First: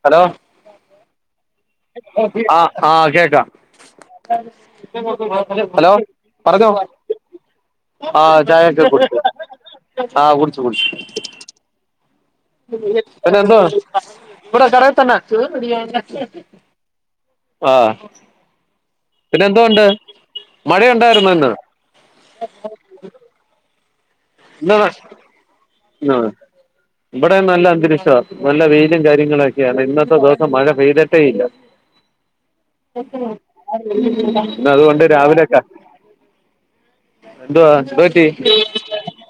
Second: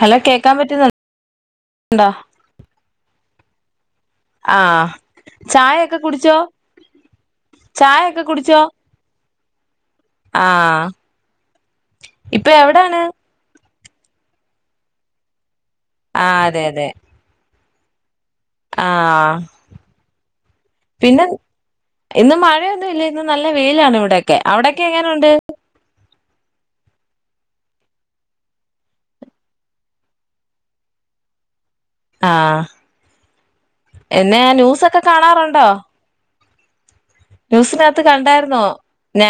Hello കേക്കാൻ പറ്റുന്ന ആ ആഹ് കേക്കാം ആ ഹലോ ചായയൊക്കെ കുടിച്ചോ പറഞ്ഞോ ചായയൊക്കെ ആ കുടിച്ചോ ചായഓകെ കുടിച്ചു ആ കുടിച്ചു ഇപ്പൊ എവിടാണ് പിന്നെ എന്തുവാ ഇവിടെ കടേൽ തന്നെ ആ [unintelligible] അതെ അതെ ആഹ് ആ പിന്നെ മഴയുണ്ടായിരുന്നോ ഇന്ന് ഇന്ന് മഴയൊന്നും ഇല്ല ഇന്ന് നല്ല വെയി ലാണ് ഇവിടെ ക്കെ അവിടൊക്കെ എങ്ങനുണ്ട് ആഹ് ഇവിടെ നല്ല അന്തരീക്ഷം ആ നല്ല വെയിലും കാര്യങ്ങളൊക്കെയാണ് ഇന്നത്തെ ദിവസം മഴ പെയ്തിട്ടേ ഇല്ല ആ എന്നെ ഇന്ന് ന്യൂസൊക്കെ അതുകൊണ്ട് രാവിലൊക്കെ കാണാറുണ്ടോ ന്യൂസിനകത്ത് കണ്ടായിരുന്നോ ഞാ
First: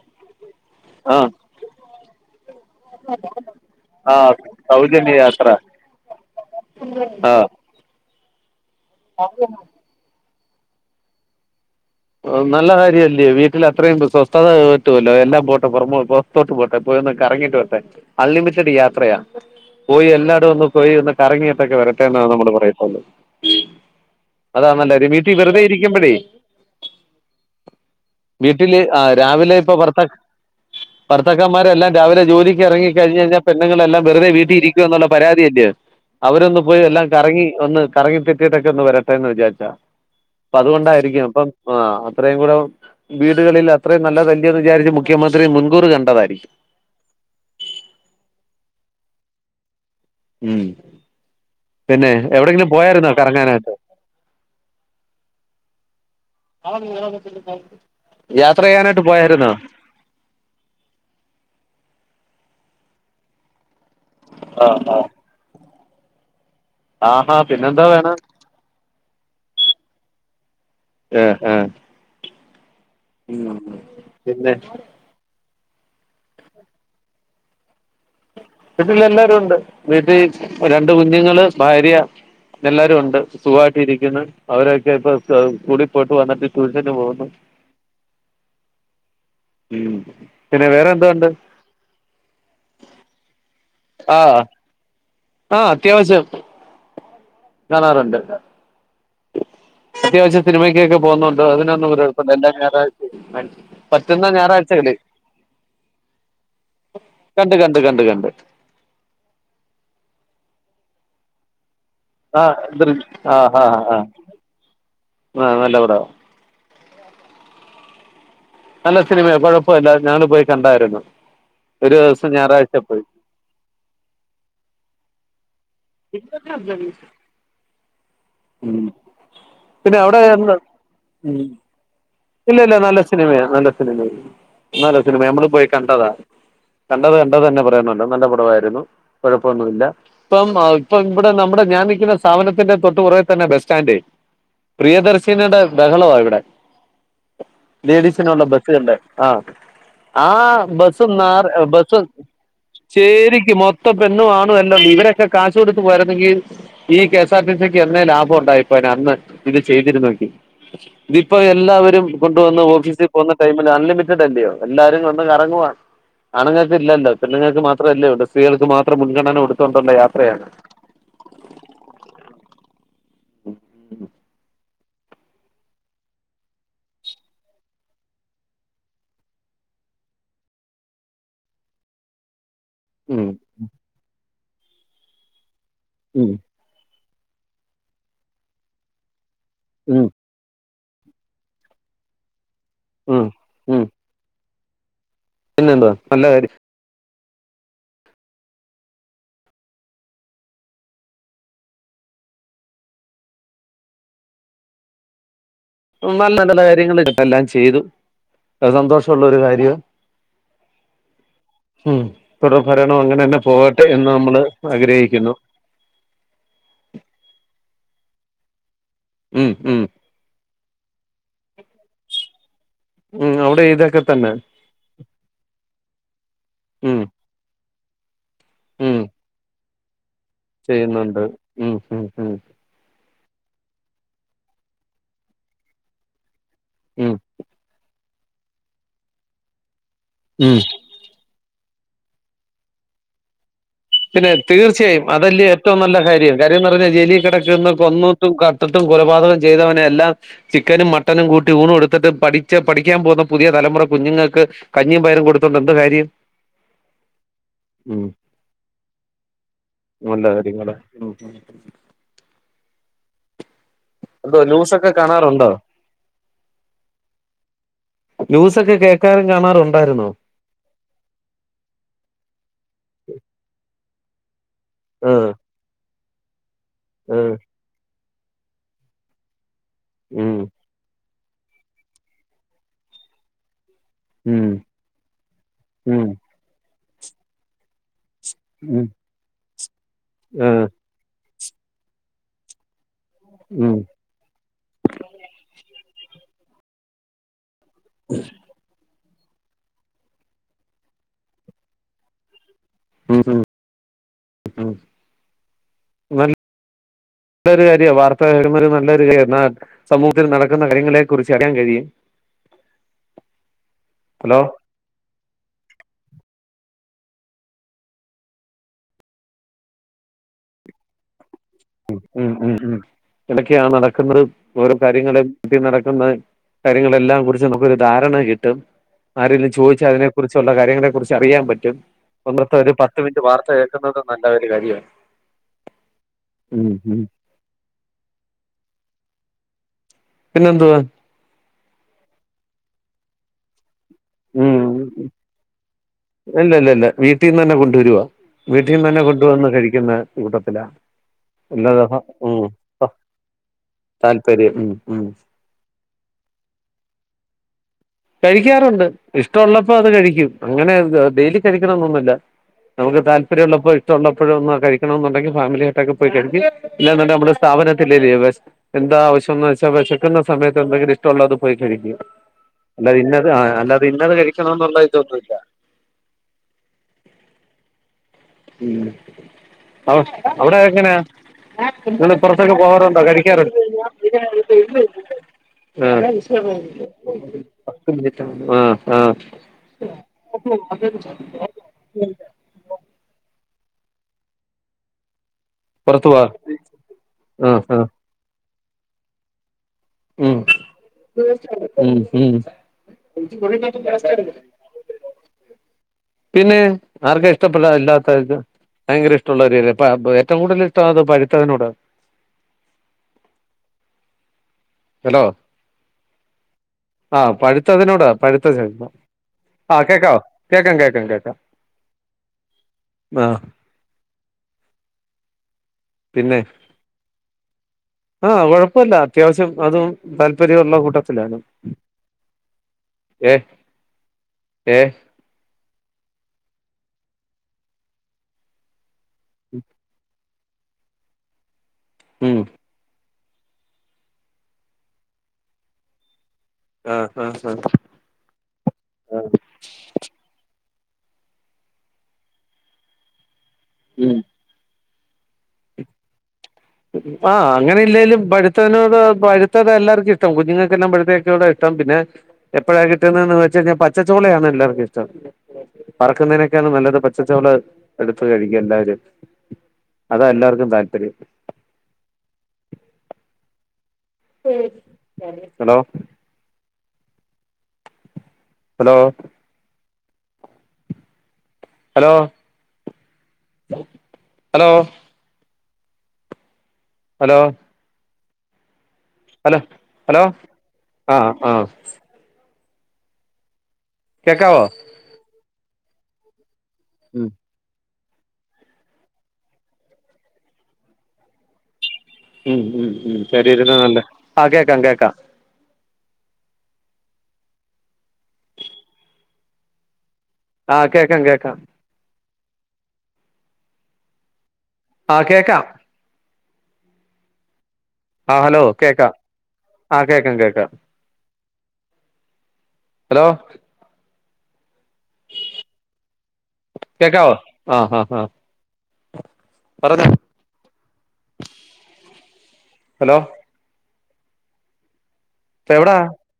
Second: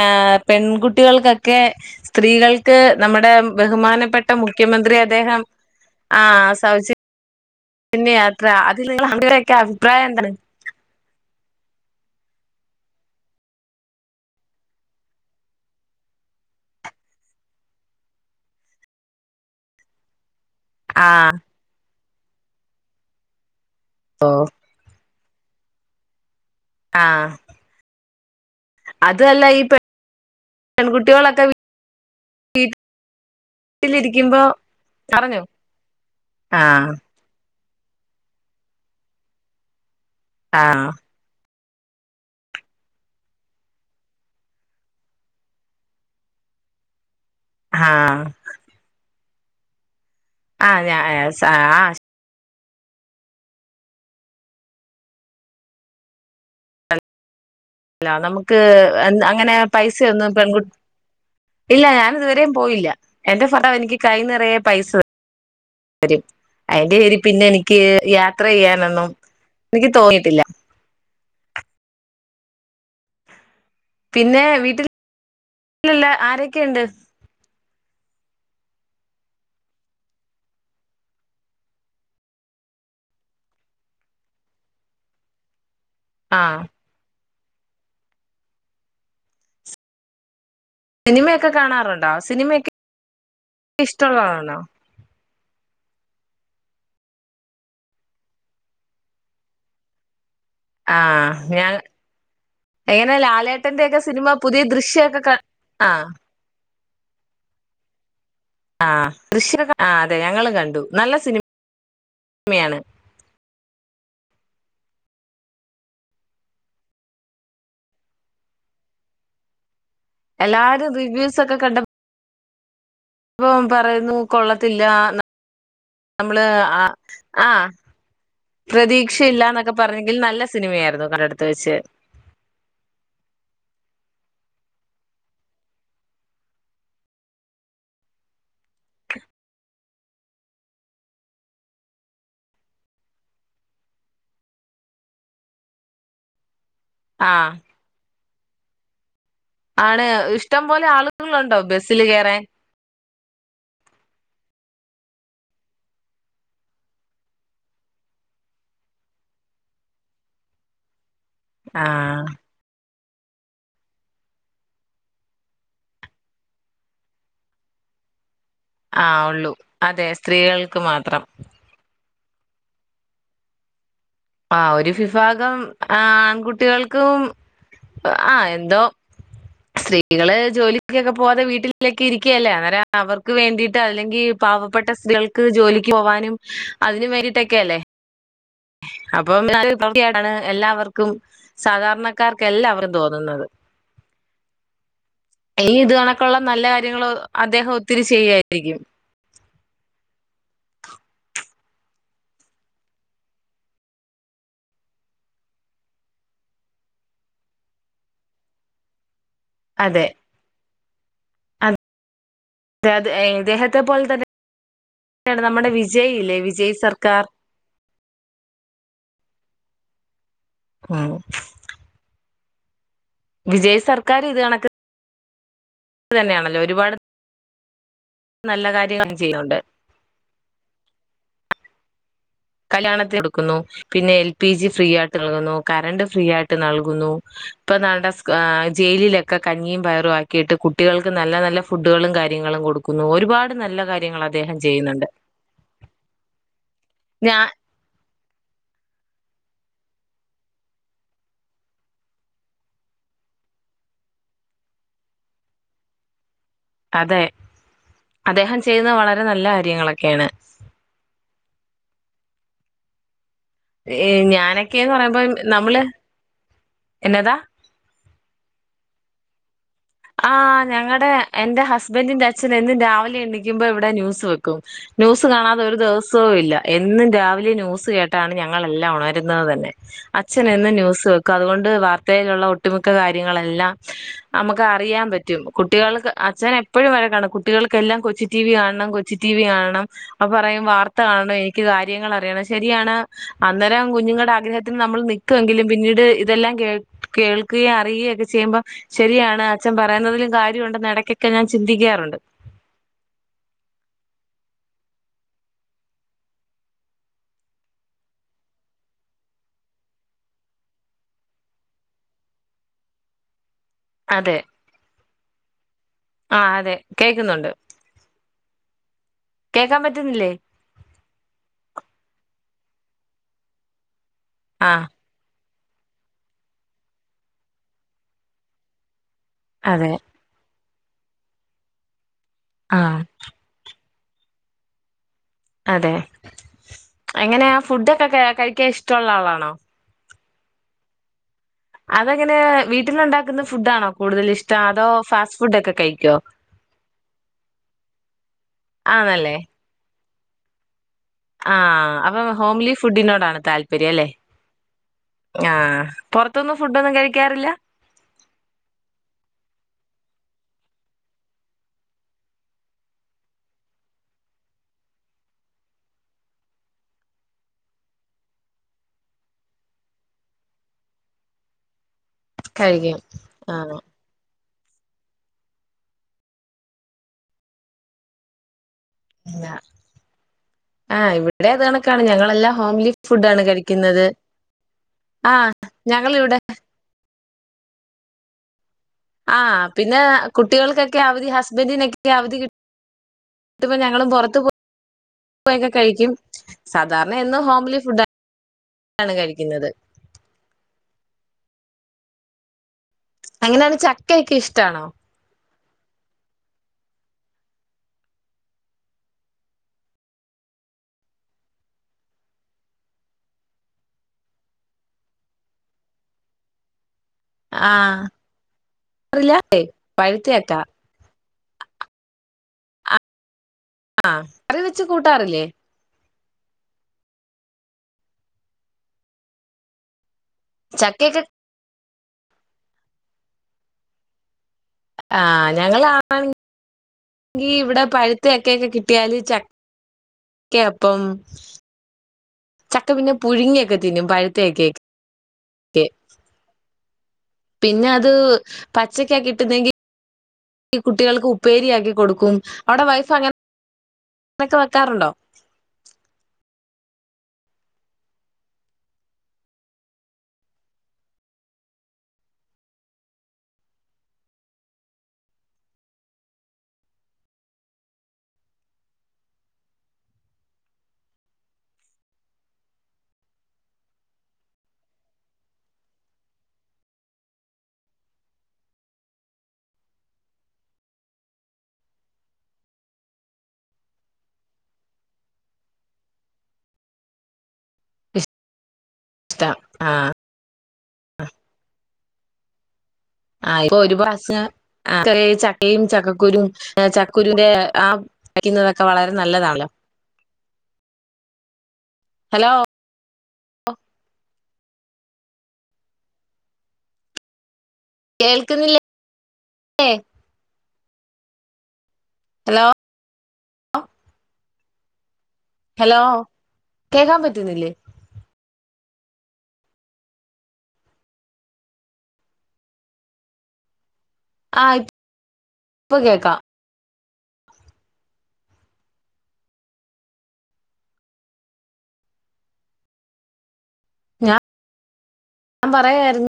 ആ പെൺകുട്ടികൾക്കൊക്കെ സ്ത്രീകൾ ക്ക് നമ്മുടെ ആ ബഹുമാനപ്പെട്ട മുഖ്യമന്ത്രി സൗജന്യ അദ്ദേഹം യാത്ര ആ ആ സൗജന്യ [unintelligible] അവിടൊക്കെ അഭിപ്രായംഎന്താണ് നല്ല കാര്യവല്ലേ വീട്ടിൽ അത്രയും സ്വസ്ഥത കിട്ടുമല്ലോ എല്ലാം പോട്ടെ പൊറമെ പൊറത്തോട്ട് പോട്ടെ പോയൊന്ന് കറങ്ങീട്ട് വരട്ടെ അൺലിമിറ്റഡ് യാത്രയാ പോയി എല്ലാ ഒന്ന് പോയി ആ ഒന്ന് കറങ്ങിട്ടൊക്കെ വരട്ടെ ട്ടേന്നാ നമ്മള് പറയാത്തത്തൊള്ളൂ ഓ അതാ നല്ല [unintelligible] വെറുതെ ഇരിക്കുമ്പഴേ ആഹ് വീട്ടില് ആ രാവിലെ ഇപ്പൊ ഭർത്താക്ക പെൺകുട്ടികളൊക്കെ ഭർത്താക്കന്മാരെല്ലാം രാവിലെ ജോലിക്ക് എറങ്ങി കഴിഞ്ഞയ്ഞ പെണ്ണുങ്ങളെല്ലാം വെറുതെ വീട്ടിലിരിക്കുമ്പോ വീട്ടിൽ ഇരിക്ക എന്നുള്ള പറഞ്ഞോ പരാതിയല്ലയോ അവരൊന്ന് പോയി ആഹ് എല്ലാം കറങ്ങി ഒന്ന് കറങ്ങി തെറ്റിട്ടൊക്കെന്ന് വരട്ടെന്ന് വിചാരിച്ചാ ആഹ് പ്പതുകൊണ്ടായിരിക്കും അപ്പം ആ അത്രയും കൂടെ വീടുകളിൽ അത്രയും നല്ലതല്ലേന്ന് വിചാരിച്ച് മുഖ്യമന്ത്രി മുൻകൂറ് കണ്ടതായിരിക്കും ആ ഉം ആഹ് പിന്നെ എവിടെങ്കിലും പോയാരുന്നോ കറങ്ങാനായിട്ട് ല്ല നമുക്ക് യാത്ര ചെയ്യാനായിട്ട് എൻ പോയായിരുന്നോ അങ്ങനെ പൈസ ഒന്നും പെൺകു ഇല്ല ഞാനിതുവരേം പോയില്ല എന്റെസമയം എനിക്ക് കൈ നിറയെ പൈസ അരി അയിന്റെ പേരിൽ ആഹാ പിന്നെ എനിക്ക് പിന്നെന്താ വേണം യാത്ര ചെയ്യാനൊന്നും നിക്ക് തോന്നീട്ടില്ല ഏ ആ ഉം ഉ പിന്നെ വീട്ടിൽ ല്ല് ആരൊക്കെയുണ്ട് വീട്ടിൽ എല്ലാരും ഉണ്ട് വീട്ടിൽ രണ്ട് കുഞ്ഞുങ്ങള് ഭാര്യ എല്ലാരും ഉണ്ട് സുഖമായിട്ട് ഇരിക്കുന്നു അവരൊക്കെ ഇപ്പൊ സ സ്കൂ ല് പോയിട്ടു വന്നിട്ട് ആഹ് ട്യൂഷന് പോന്നു ഉം പിന്നെ വേറെ എന്തോണ്ട് സിനിമയൊക്കെ കാണാറുണ്ടോ സിനിമയൊക്കെ ആ ഇഷ്ടമുള്ളതണോ ആ അത്യാവശ്യം കാണാറുണ്ട് അത്യാവശ്യ ആ ഞാ എങ്ങനെ ഞായറാഴ്ചയും ലാലേട്ടന്റെയൊക്കെ സിനിമ പറ്റുന്ന പുതിയ ഞായറാഴ്ചകളിൽ ദൃശ്യക്കെ ആ കണ്ട് കണ്ട് കണ്ട് കണ്ട് ആ ദൃശ്യ ആ അതെ ഞങ്ങളും കണ്ടു നല്ല സിനി ആഹ് ദൃ ആഹ് ആഹ് ആഹ് ആ നല്ല പടമാ നല്ല സിനിമയാ കൊഴ എല്ലാരും റിവ്യൂസ് ഒക്കെ കണ്ട ഒരു ദിവസം ഞായറാഴ്ച പോയി പ്പൊ പറയുന്നു കൊള്ളത്തില്ല നമ്മള് ആ ആ ഉം പ്രതീക്ഷയില്ലന്നൊക്കെ പിന്നെ പറഞ്ഞെങ്കിൽ അവിടെ നല്ല എന്താ സിനിമയായിരുന്നു ഉം കണ്ടടുത്ത് വെച്ച് ഇല്ല ഇല്ല നല്ല സിനിമയ നല്ല സിനിമയ നല്ല സിനിമ നമ്മള് പോയി കണ്ടതാ കണ്ടത് കണ്ടത് തന്നെ പറയണല്ലോ നല്ല പടവായിരുന്നു കുഴപ്പൊന്നൂല്ല ഇപ്പം ഇപ്പ ഇവിടെ നമ്മുടെ ഞാൻ നിൽക്കുന്ന സ്ഥാപനത്തിന്റെ തൊട്ട്പുറകേ തന്നെ ബസ് സ്റ്റാൻഡേ പ്രിയദർശിനിയടെ ബഹളവാ ഇവിടെ ആ ള്ള ബസ്സ് കണ്ട ആണ് ഇഷ്ടം പോലെ ആളുകളുണ്ടോ ബസ്സില് കേറാൻ ശരിക്കും മൊത്തം പെണ്ണും ആണും എല്ലാം ഇവരൊക്കെ കാശ് കൊടുത്ത് പോരുന്നെങ്കിൽ ഈ കെഎസ് ആർ ടി സിക്ക് എന്നെ ലാഭം ഉണ്ടായിപ്പോനെ അന്ന് ഇത് ചെയ്തിരുന്നു എങ്കിൽ ഇതിപ്പോ ആ എല്ലാവരും കൊണ്ടുവന്ന ഓഫീസി പോകുന്ന ടൈമിൽ അൺലിമിറ്റഡല്ലയോ എല്ലാരും വന്ന് കറങ്ങുവാ ആണുങ്ങൾക്ക് ഇല്ലല്ലോ പെള്ളുങ്ങൾക്ക് മാത്രമല്ലോ ഉളളു സ്ത്രീകൾക്ക് മാത്രം ആ മുൻഗണന ഉള്ളൂ കൊടുത്തോണ്ടുള്ള അതെ യാത്രയാണ് സ്ത്രീകൾക്ക് മാത്രം ആ ഒരു ഫിഫാഗം ആ ആൺകുട്ടികൾക്കും ആ എന്തോ സ്ത്രീകള് ജോലി കൊക്കെ പോവാതെ വീട്ടിലേക്കെ ഇരിക്കുഅല്ലേ ഉം അവർക്ക് വേണ്ടീട്ട് അല്ലെങ്കിൽ പാവപ്പെട്ട സ്ത്രീകൾക്ക് ജോലി ക്ക് ഉം പോനും അതിന് ണ്ടീട്ടൊക്കെയല്ലേ അപ് പ്പൊ ഉം [unintelligible] എല്ലാവർ ക്കും സാധാരണക്കാർ ക്കെല്ലാവരും ഉം തോന്നുന്നത് ഉം ഈ ഇത് കണക്കുള്ള നല്ല കാര്യങ്ങള് അദ്ദേഹം ഒത്തിരി ചെയ്യായിരിക്കും നല്ല നല്ല കാര്യങ്ങൾ എല്ലാം ചെയ്തു സന്തോഷം ഉള്ളരു കാര്യാ അതെ മ് - അത ഇദ്ദേഹത്തെ പോലെ ആഗ്രഹിക്കുന്നു തന്നെ നമ്മുടെ വിജയ് ഇല്ലേ വിജയ് സർക്കാർ- മ് മ് - [unintelligible] ഉം അവിടെ വിജയ് ഇതൊക്കെ സർക്കാര് തന്നെ ഇത് കണക്ക്- ത് തന്നെയാണല്ലോ ഉം ഒരുപാട്- നല്ല ഉം കാര്യ ചെയ്യൊണ്ട്- ചെയ്യുന്നുണ്ട് ഉം ഉം ഉം- കല്യാണത്തി കൊടുക്കുന്നു പിന്നെ എൽ പി ജി ഫ്രീ ആയിട്ട് നൽകുന്നു കറണ്ട് ഫ്രീ ആയി- നൽകുന്നു ഉം ഇപ്പൊ ദാണ്ടെ- ആ ജയിലിലെക്കെ കഞ്ഞിയും പയർ- ആക്കിയിട്ട് ഉം കുട്ടികൾക്ക് നല്ല നല്ല- ഫുഡുകളും കാര്യങ്ങളും കൊടുക്കുന്നു ഒരുപാട്- നല്ല കാര്യങ്ങൾ പിന്നെ അദ്ദേഹം തീർച്ചയായും ചെയ്യുന്നുണ്ട് അതല്ലിയോ ഏറ്റവും നല്ല കാര്യം കാര്യംന്ന് പറഞ്ഞാൽ ജെലി കെട ഞാ കൊന്നിട്ടുംകട്ടട്ടും കൊലപാതകം ചെയ്തവനെ എല്ലാം ചിക്കനും മട്ടനും കൂട്ടി ഊണും കൊടുത്തിട്ട് പഠിച്ച പഠിക്കാൻ പോകുന്ന പുതിയ തലമുറ കുഞ്ഞുങ്ങൾക്ക് കഞ്ഞിയും പയരും കൊടുത്തോണ്ട് എന്ത്കാര്യം അതെ അദ്ദേഹം- ചെയ്യുന്നത് വളരെ നല്ല നല്ല കാര്യങ്ങളൊക്കെയാണ്- കാര്യങ്ങള് ഉം ഉം എന്തോ ഞാനൊക്കെയന്ന് പറയുമ്പോ നമ്മള്- എന്നതാ ന്യൂ സക്ക കേ ഒക്കെ കാണാറുണ്ട്- ആ ഞങ്ങടെ എന്റെ ഹസ്ബൻഡറിന്റെ അച്ഛന് എന്നും രാവിലെ എണ്ണിക്കുമ്പോ ഇവിടെ ന്യൂസ് വെക്കും- ന്യൂസ് ആഹ് കാണാതെ ഒരു ദെവസ സോവും ഇല്ല- എന്നും ആഹ് രാവിലെ ന്യൂസ് കേട്ട- ട്ടാണ് ഞങ്ങളെല്ലാം ഒണരുന്നത് തന്നെ- ഉം അച്ഛനെന്നും ന്യൂസ് വെക് അതുകൊണ്ട് വാർത്തയിലുള്ള ഒട്ടുമിക്ക കാര്യങ്ങളെല്ലാം- ഉം- നമുക്ക് അറിയാൻ പറ്റും ഉം കുട്ടികൾക്ക് അച്ഛൻ എപ്പോ- എപ്പോഴും വഴക്കാണ് കുട്ടികൾക്കെല്ലാം കൊച്ച് ടി വി ഉം കാണം കൊച്ചി ടി വി കാണണം- അപ്പ പറയും ആഹ് വാർത്ത കാണയെ ക്ക് കാര്യങ്ങൾ അറിയണം ശരിയാണ് ഉം അന്നേരം കുഞ്ഞുങ്ങളുടെ ആഗ്രഹത്തിന് നമ്മൾ നക്കുങ്കിലും പിന്നീട് ഇതെല്ലാം കേ കേൾ ക്കയും അറുകയ ഒക്കെ ചെയ്യുമ്പോ ശരിയാണ് അ... അച്ഛൻ പറയുന്നതിലും കാര്യമുണ്ടെന്ന് ഇടയ്ക്കൊക്കെ ഞാൻ ചിന്തിക്കാറുണ്ട് മം മംമം നല്ലൊരു കാര്യ വാർത്ത ഒരു നല്ലൊരു കാര്യ എന്ന സമൂഹത്തിൽ നടക്കുന്ന കാര്യങ്ങളെ കുറിച്ച് അറിയാൻ കഴിയും അതെ ഹലോ ആ അതെ കേക്കുന്നുണ്ട് കേക്കാൻ പറ്റുന്നില്ലേ ഉ ഉം ഉം ഉം ഇടക്കെണ് നട ആ ഓരോ കാര്യങ്ങള് കട്ടി നടക്കുന്ന കാര്യങ്ങളെല്ലാം കുറിച്ച് നമുക്കരു ധാരണ കിട്ടും ആരെങ്കില ചോദിച്ചാ അതെ അതിനെ കുറിച്ചുള്ള കാര്യങ്ങള കുറിച്ച് അറിയാൻ പറ്റും ഒന്നത്തെ ഒരു ആ പത്ത് മിനിറ്റ് വാർത്ത ന്നത് നല്ല ഒരു കാര്യമാണ് അതെ ഉം ഉം എങ്ങനെയാ ഫുഡൊക്കെ കഴിക്കാൻ ഇഷ്ടമുള്ള ആളാണോ പിന്നെന്തുവാ അതങ്ങനെ വീട്ടിൽുണ്ടാക്കുന്ന ഫുഡ് ആണോ ഉ കഴിക്കോ ഇല്ല ഇല്ല ഇല്ല വീട്ടീന്ന് തന്നെ കൊണ്ടുവരുവാ വീട്ടിൽന്ന് തന്നെ കൊണ്ടുവന്ന് കഴിക്കുന്ന.... കൂട്ടത്തില ആഹ അപ്പൊ ഹോംലി ഫുഡിനോടാണ് താല്പര്യം അല്ലെ താല്പര്യം ഉം ഉം ആ പുറത്തൊന്നും ഫുഡൊന്നും കഴിക്കാറില്ല കഴിക്കാറുണ്ട് ഇഷ്ടമുള്ളപ്പോ അത് കഴിക്കും അങ്ങനെ ഡെയിലി കഴിക്കണംന്നൊന്നുമില്ല അലല്ലാ കഴിക്കും ഇന്നത് ആ അല്ലത ഇന്നത് കഴി ഭക്ഷണം ഒന്നുണ്ടായിട്ടൊന്നുല്ല ഉ അവ അവിടെ എങ്ങനെയ ആ ഇവിടെ അത് കണക്കാണ് നി പുറത്തൊക്കെ ഞങ്ങളെല്ലാം ഹോംലി പോവാറുണ്ടോ ഫുഡാണ് കഴിക്കാറുണ്ട് കഴിക്കുന്നത് ആ ആ ഞങ്ങളിവിടെ പത്ത് മനിറ്റാണ് എ ആ ആ പിന്നെ കുട്ടികൾക്കൊക്കെ അവധി ഹസ്ബൻഡിനൊക്കെ അവധി കിട്ട ട്ടുമ്പോ ഞങ്ങളും പുറത്തു പോ കൊക്കെ പുറത്തു കഴിക്കും പോവാ സാധാരണ ഇന്ന് ആ ഹോംലി ആ ഫുഡ ടാണ് കഴിക്കുന്നത് ഉം ഉം ഉം.... അങ്ങനെയാണെ ചക്കയൊക്കെ ഇഷ്ടാണോ പിന്നെ ആർക്കാ ഇഷ്ടപ്പെടാൻ ഇല്ലത്തെ ഭയങ്കര ഇഷ്ടമുള്ള കാര്യമല്ലേ ഏറ്റവും കൂടുതൽ ഇഷ്ടം അത് പഴുത്തതിനോടാ ഹലോ ആ ആ പഴുത്തതിനോടാ പഴുത്ത ചക്ക അറിയില്ല ആ കേക്കാവോ പഴുത്തയക്ക കേക്കാം കേക്കാം കേക്കാം ആഹ് ആ കറിവെച്ച് കൂട്ടാറില്ലേ പിന്നെ ആഹ് കൊഴപ്പില്ല അത്യാവശ്യം അതും താല്പര്യമുള്ള ചക്കയൊക്കെ കൂട്ടത്തിലാണ് ഏ ഏ ആഹ് ഞങ്ങളാണെ ഈ ഇവിടെ പഴുത്ത ചക്കയൊക്കെ കിട്ടിയാല് ചക്കപ്പം ഉം ചക്ക പിന്നെ പുഴുങ്ങിയൊക്കെ തിന്നും പഴുത്തചക്കയൊക്കെ ആ ആ ആ പിന്നെ അത് പച്ചക്കാ കിട്ടുന്നെങ്കി ഈ കുട്ടികൾക്ക് ഉപ്പേരിയാക്കി കൊടുക്കും അവിടെ വൈഫ് അങ്ങനെ ഒക്കെ വെക്കാറുണ്ടോ ആഹ് അങ്ങനെ ഇല്ലേലും പഴുത്തതിനോട് പഴുത്തത് എല്ലാർക്കും ഇഷ്ടം കുഞ്ഞുങ്ങക്കെല്ലാം പഴുത്ത ചക്കയോടാ ഇഷ്ടം പിന്നെ എപ്പഴാ കിട്ടുന്നേന്ന് വെച്ച കഴിഞ്ഞാൽ പച്ചച്ചോളയാണ് എല്ലാർക്കും ഇഷ്ടം വറുക്കുന്നതിനെക്കാൾ നല്ലത് പച്ചച്ചോള എടുത്തു കഴിക്കും എല്ലാരും അതാ എല്ലാർക്കും താല്പര്യം hello hello hello hello hello ഇഷ്ടം ഹലോ ആ ഹലോ ആഹ് ആ ആ ഇപ്പൊ ഒരു ഭാഷ കേക്കാവോ ഇത്രേം ചക്ക ചക്കയും ചക്കക്കുരും ഉം ചക്കുരുന്റെ ആ വെക്കുന്നതൊക്കെ വളരെ നല്ലതാണല്ലോ ഹലോ ഉം ഉം ഉം പോരീരുന്ന നല്ലേ ആ കേക്കാം കേക്കാം കേൾക്കുന്നില്ലേ ആ കേക്കാം കേക്കാം ഹലോ ആ കേക്കാം ഹലോ കേക്കാൻ പറ്റുന്നില്ലേ ആ ഹലോ കേക്കാം ആ കേക്കാം കേക്കാം ഹലോ ആ ഇപ്പ കേക്കാം കേക്കാവോ ഹാ ഹാ ഹാ പറഞ്ഞോ ഹലോ ഞാൻ എവിടാ പറയായിരുന്നു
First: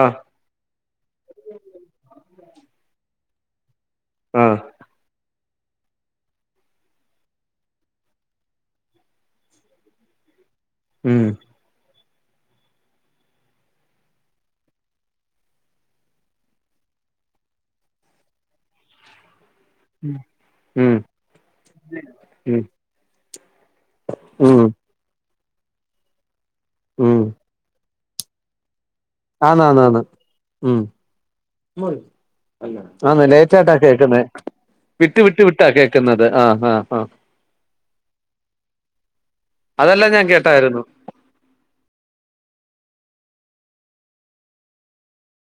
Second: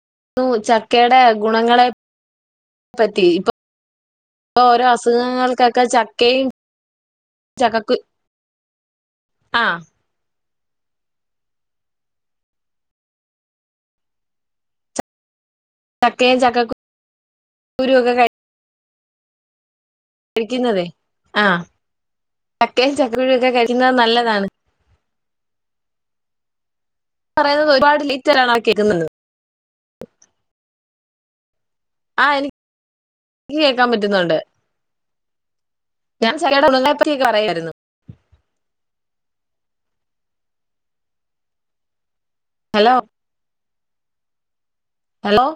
ആ ചക്കയുടെ ഗുണങ്ങളെ [inaudible] പറ്റി ഇപ്പൊ ആ [inaudible] ഇപ്പോ ഓരോ അസുഖങ്ങൾ ചക്കയും ചക്കക്കുരു ആഹ [inaudible] ഉം [inaudible] ചക്കയും ചക്കക്കുരു കഴി കഴിക്കുന്നതെ ഉം ആഹ ഉം ചക്കയും ചക്കക്കുരുവും ഒക്കെ കഴിക്കുന്നത് നല്ലതാണ് [inaudible] ഉം ഉം [inaudible] പറയണത് ഒരുപാട് [unintelligible] ആ കേൾക്കുന്നത് ആഹ് ആ ലേറ്റ എനിക്ക് ആയിട്ടാ കേക്കാൻ കേക്കുന്നെ പറ്റുന്നുണ്ട് വിട്ട് വിട്ട് വിട്ടാ കേക്കുന്നത് ഞാൻ ചക്കയുടെ ആഹ് ആഹ് ഗുണങ്ങളെ ആ പറ്റിയൊക്കെ പറയായിരുന്നു. അതെല്ലാം ഞാൻ കേട്ടായിരുന്നു [inaudible] ഹലോ [inaudible] ഹലോ [inaudible]